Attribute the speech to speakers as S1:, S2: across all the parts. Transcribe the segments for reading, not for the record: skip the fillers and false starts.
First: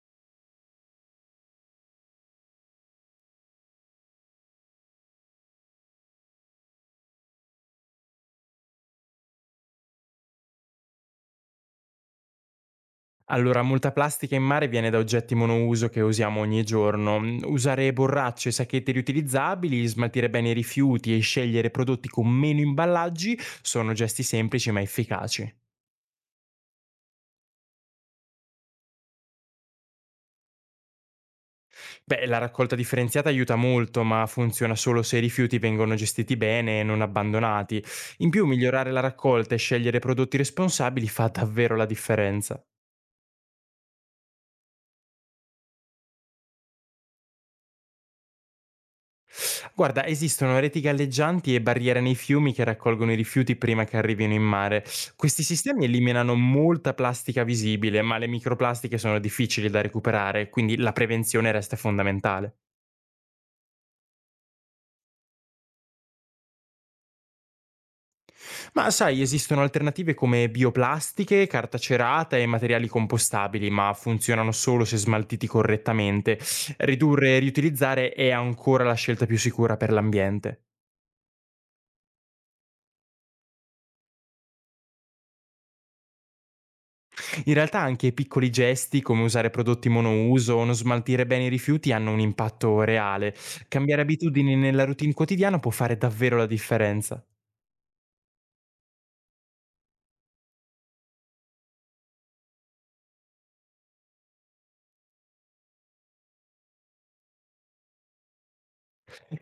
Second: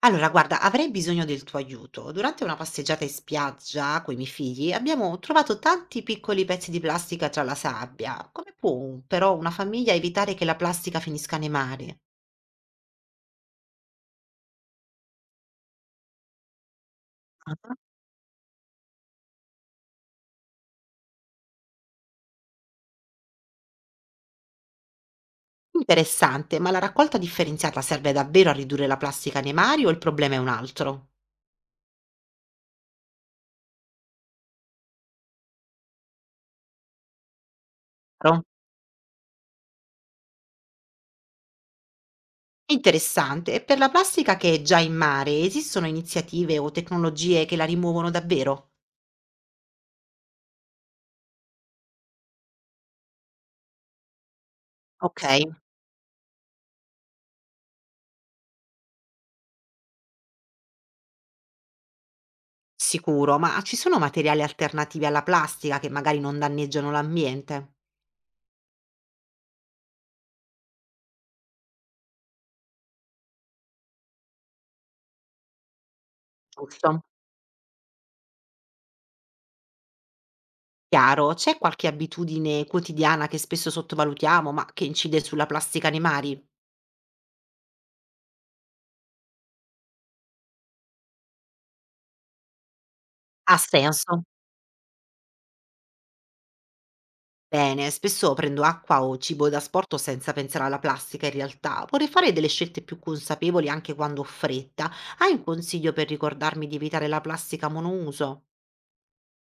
S1: Allora, guarda, avrei bisogno del tuo aiuto. Durante una passeggiata in spiaggia coi miei figli abbiamo trovato tanti piccoli pezzi di plastica tra la sabbia. Come può però una famiglia evitare che la plastica finisca nei mari?
S2: Allora, molta plastica in mare viene da oggetti monouso che usiamo ogni giorno.
S1: Ah.
S2: Usare borracce, sacchetti riutilizzabili, smaltire bene i rifiuti e scegliere prodotti con meno imballaggi sono gesti semplici ma efficaci.
S1: Interessante, ma la raccolta differenziata serve davvero a ridurre la plastica nei mari o il problema è un altro?
S2: Beh, la raccolta differenziata aiuta molto, ma funziona solo se i rifiuti vengono gestiti bene e non abbandonati. In
S1: Chiaro?
S2: più, migliorare la raccolta e scegliere prodotti responsabili fa davvero la differenza.
S1: Interessante. E per la plastica che è già in mare, esistono iniziative o tecnologie che la rimuovono davvero?
S2: Guarda, esistono reti galleggianti e barriere nei fiumi che raccolgono i rifiuti prima che arrivino in mare.
S1: Ok.
S2: Questi sistemi eliminano molta plastica visibile, ma le microplastiche sono difficili da recuperare, quindi la prevenzione resta fondamentale.
S1: Sicuro, ma ci sono materiali alternativi alla plastica che magari non danneggiano l'ambiente?
S2: Ma sai, esistono alternative come bioplastiche, carta cerata e materiali compostabili, ma funzionano solo se smaltiti correttamente.
S1: Giusto.
S2: Ridurre e riutilizzare è ancora la scelta più sicura per l'ambiente.
S1: Chiaro, c'è qualche abitudine quotidiana che spesso sottovalutiamo, ma che incide sulla plastica nei mari?
S2: In realtà anche piccoli gesti come usare prodotti monouso o non smaltire bene i rifiuti hanno un impatto reale.
S1: Ha
S2: Cambiare
S1: senso.
S2: abitudini nella routine quotidiana può fare davvero la differenza.
S1: Bene, spesso prendo acqua o cibo da sporto senza pensare alla plastica in realtà. Vorrei fare delle scelte più consapevoli anche quando ho fretta. Hai un consiglio per ricordarmi di evitare la plastica monouso?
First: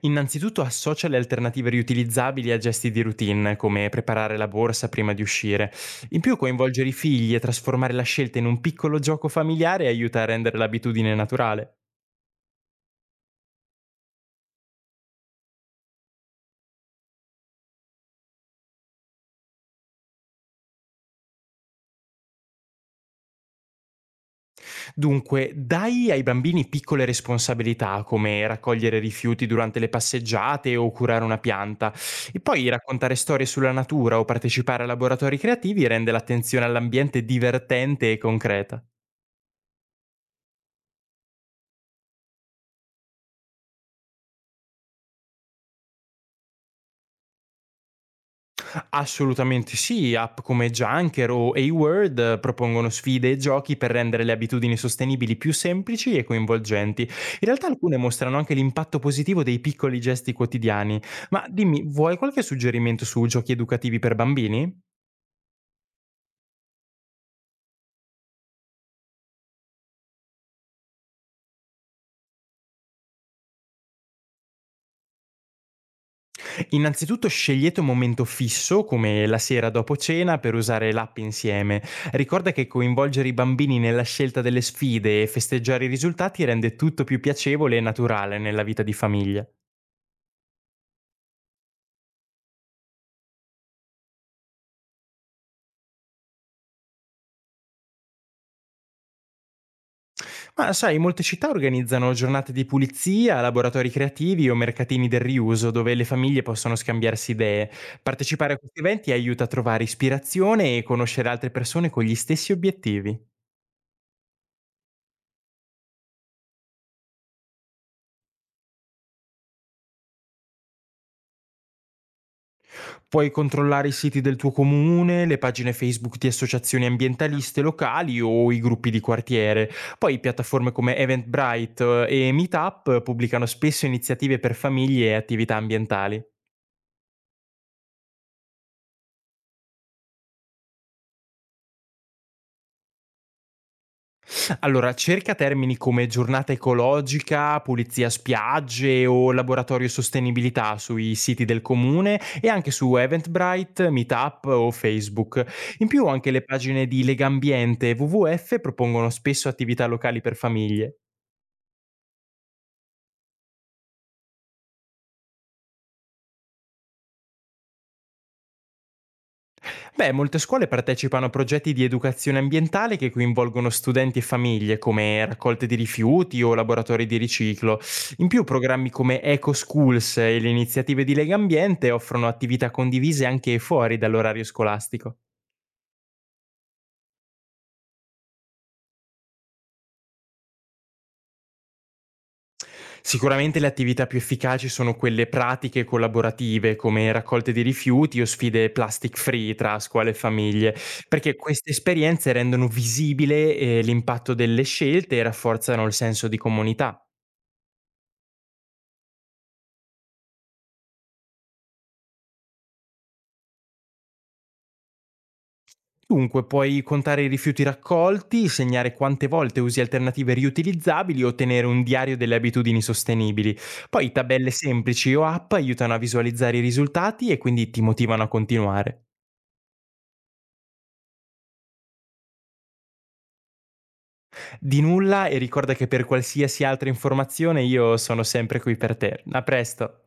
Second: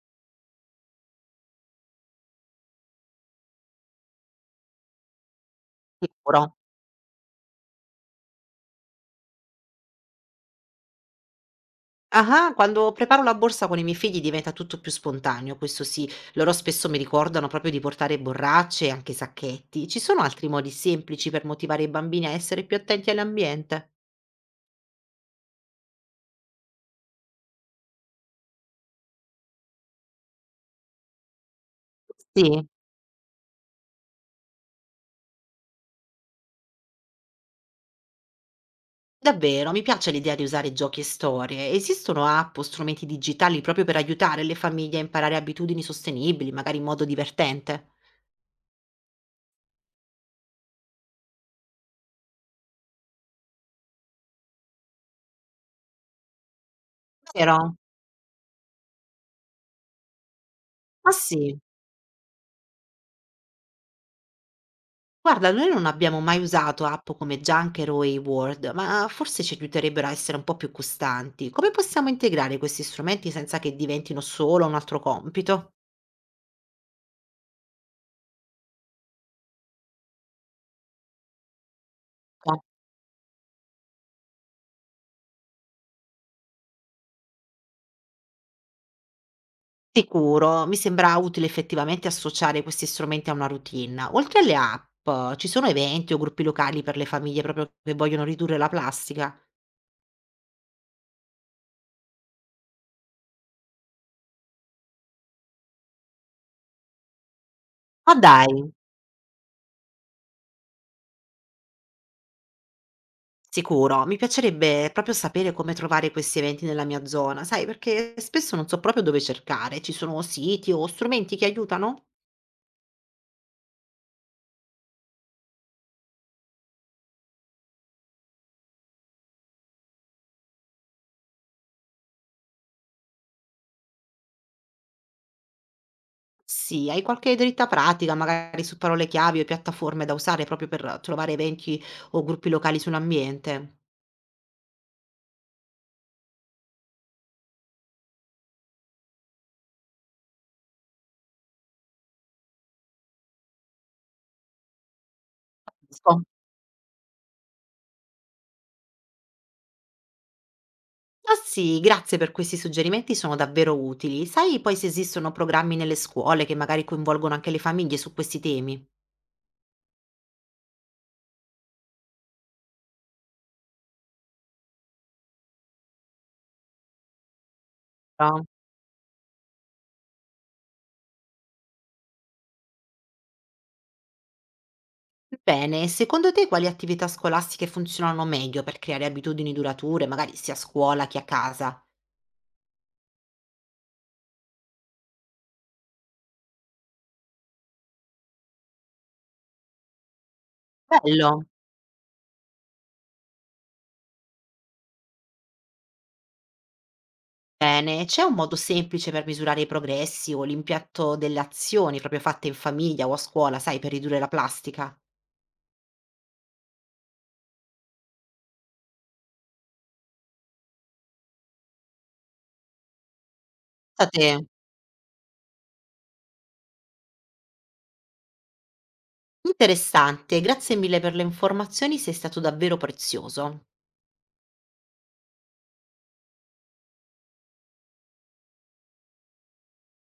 S2: Innanzitutto associa le alternative riutilizzabili a gesti di routine, come preparare la borsa prima di uscire. In più
S1: Sicuro.
S2: coinvolgere i figli e trasformare la scelta in un piccolo gioco familiare aiuta a rendere l'abitudine naturale.
S1: Ah-ah, quando preparo la borsa con i miei figli diventa tutto più spontaneo, questo sì. Loro spesso mi ricordano proprio di portare borracce e anche sacchetti. Ci sono altri modi semplici per motivare i bambini a essere più attenti all'ambiente?
S2: Dunque, dai ai bambini piccole responsabilità, come raccogliere rifiuti durante le passeggiate o curare una pianta, e
S1: Sì.
S2: poi raccontare storie sulla natura o partecipare a laboratori creativi rende l'attenzione all'ambiente divertente e concreta.
S1: Davvero, mi piace l'idea di usare giochi e storie. Esistono app o strumenti digitali proprio per aiutare le famiglie a imparare abitudini sostenibili, magari in modo divertente?
S2: Assolutamente sì, app come Junker o A-Word propongono sfide e giochi per rendere le abitudini sostenibili più semplici e coinvolgenti. In realtà
S1: Vero?
S2: alcune mostrano anche l'impatto positivo dei piccoli gesti quotidiani.
S1: Ah
S2: Ma
S1: sì.
S2: dimmi, vuoi qualche suggerimento su giochi educativi per bambini?
S1: Guarda, noi non abbiamo mai usato app come Junker o Reward, ma forse ci aiuterebbero a essere un po' più costanti. Come possiamo integrare questi strumenti senza che diventino solo un altro compito?
S2: Innanzitutto scegliete un momento fisso, come la sera dopo cena, per usare l'app insieme. Ricorda
S1: No.
S2: che coinvolgere i bambini nella scelta delle sfide e festeggiare i risultati rende tutto più piacevole e naturale nella vita di famiglia.
S1: Sicuro, mi sembra utile effettivamente associare questi strumenti a una routine. Oltre alle app, ci sono eventi o gruppi locali per le famiglie proprio che vogliono ridurre la plastica?
S2: Ma sai, molte città organizzano giornate di pulizia, laboratori creativi o mercatini del riuso dove le famiglie possono scambiarsi idee.
S1: Ma
S2: Partecipare a
S1: dai!
S2: questi eventi aiuta a trovare ispirazione e conoscere altre persone con gli stessi obiettivi.
S1: Sicuro, mi piacerebbe proprio sapere come trovare questi eventi nella mia zona, sai, perché spesso non so proprio dove cercare, ci sono siti o strumenti che aiutano?
S2: Puoi controllare i siti del tuo comune, le pagine Facebook di associazioni ambientaliste locali o i gruppi di quartiere. Poi piattaforme come Eventbrite e Meetup pubblicano spesso iniziative per famiglie e attività ambientali.
S1: Sì, hai qualche dritta pratica, magari su parole chiave o piattaforme da usare proprio per trovare eventi o gruppi locali sull'ambiente?
S2: Allora, cerca termini come giornata ecologica, pulizia spiagge o laboratorio sostenibilità sui siti del comune e anche su Eventbrite, Meetup o Facebook. In più
S1: Ecco.
S2: anche le pagine di Legambiente e WWF propongono spesso attività locali per famiglie.
S1: Ah sì, grazie per questi suggerimenti, sono davvero utili. Sai poi se esistono programmi nelle scuole che magari coinvolgono anche le famiglie su questi temi?
S2: Beh, molte scuole partecipano a progetti di educazione ambientale che coinvolgono studenti e famiglie, come raccolte di rifiuti o laboratori di riciclo. In più, programmi come Eco Schools e le iniziative di Lega Ambiente offrono attività condivise anche fuori dall'orario scolastico.
S1: Bene, secondo te quali attività scolastiche funzionano meglio per creare abitudini durature, magari sia a scuola che a casa?
S2: Sicuramente le attività più efficaci sono quelle pratiche e collaborative, come raccolte di rifiuti o sfide plastic free tra scuole e famiglie, perché
S1: Bello.
S2: queste esperienze rendono visibile l'impatto delle scelte e rafforzano il senso di comunità.
S1: Bene, c'è un modo semplice per misurare i progressi o l'impatto delle azioni proprio fatte in famiglia o a scuola, sai, per ridurre la plastica?
S2: Dunque, puoi contare i rifiuti raccolti, segnare quante volte usi alternative riutilizzabili o tenere un diario delle abitudini sostenibili. Poi
S1: Pensate,
S2: tabelle semplici o app aiutano a visualizzare i risultati e quindi ti motivano a continuare.
S1: interessante, grazie mille per le informazioni, sei stato davvero prezioso.
S2: Di nulla e ricorda che per qualsiasi altra informazione io sono sempre qui per te. A presto!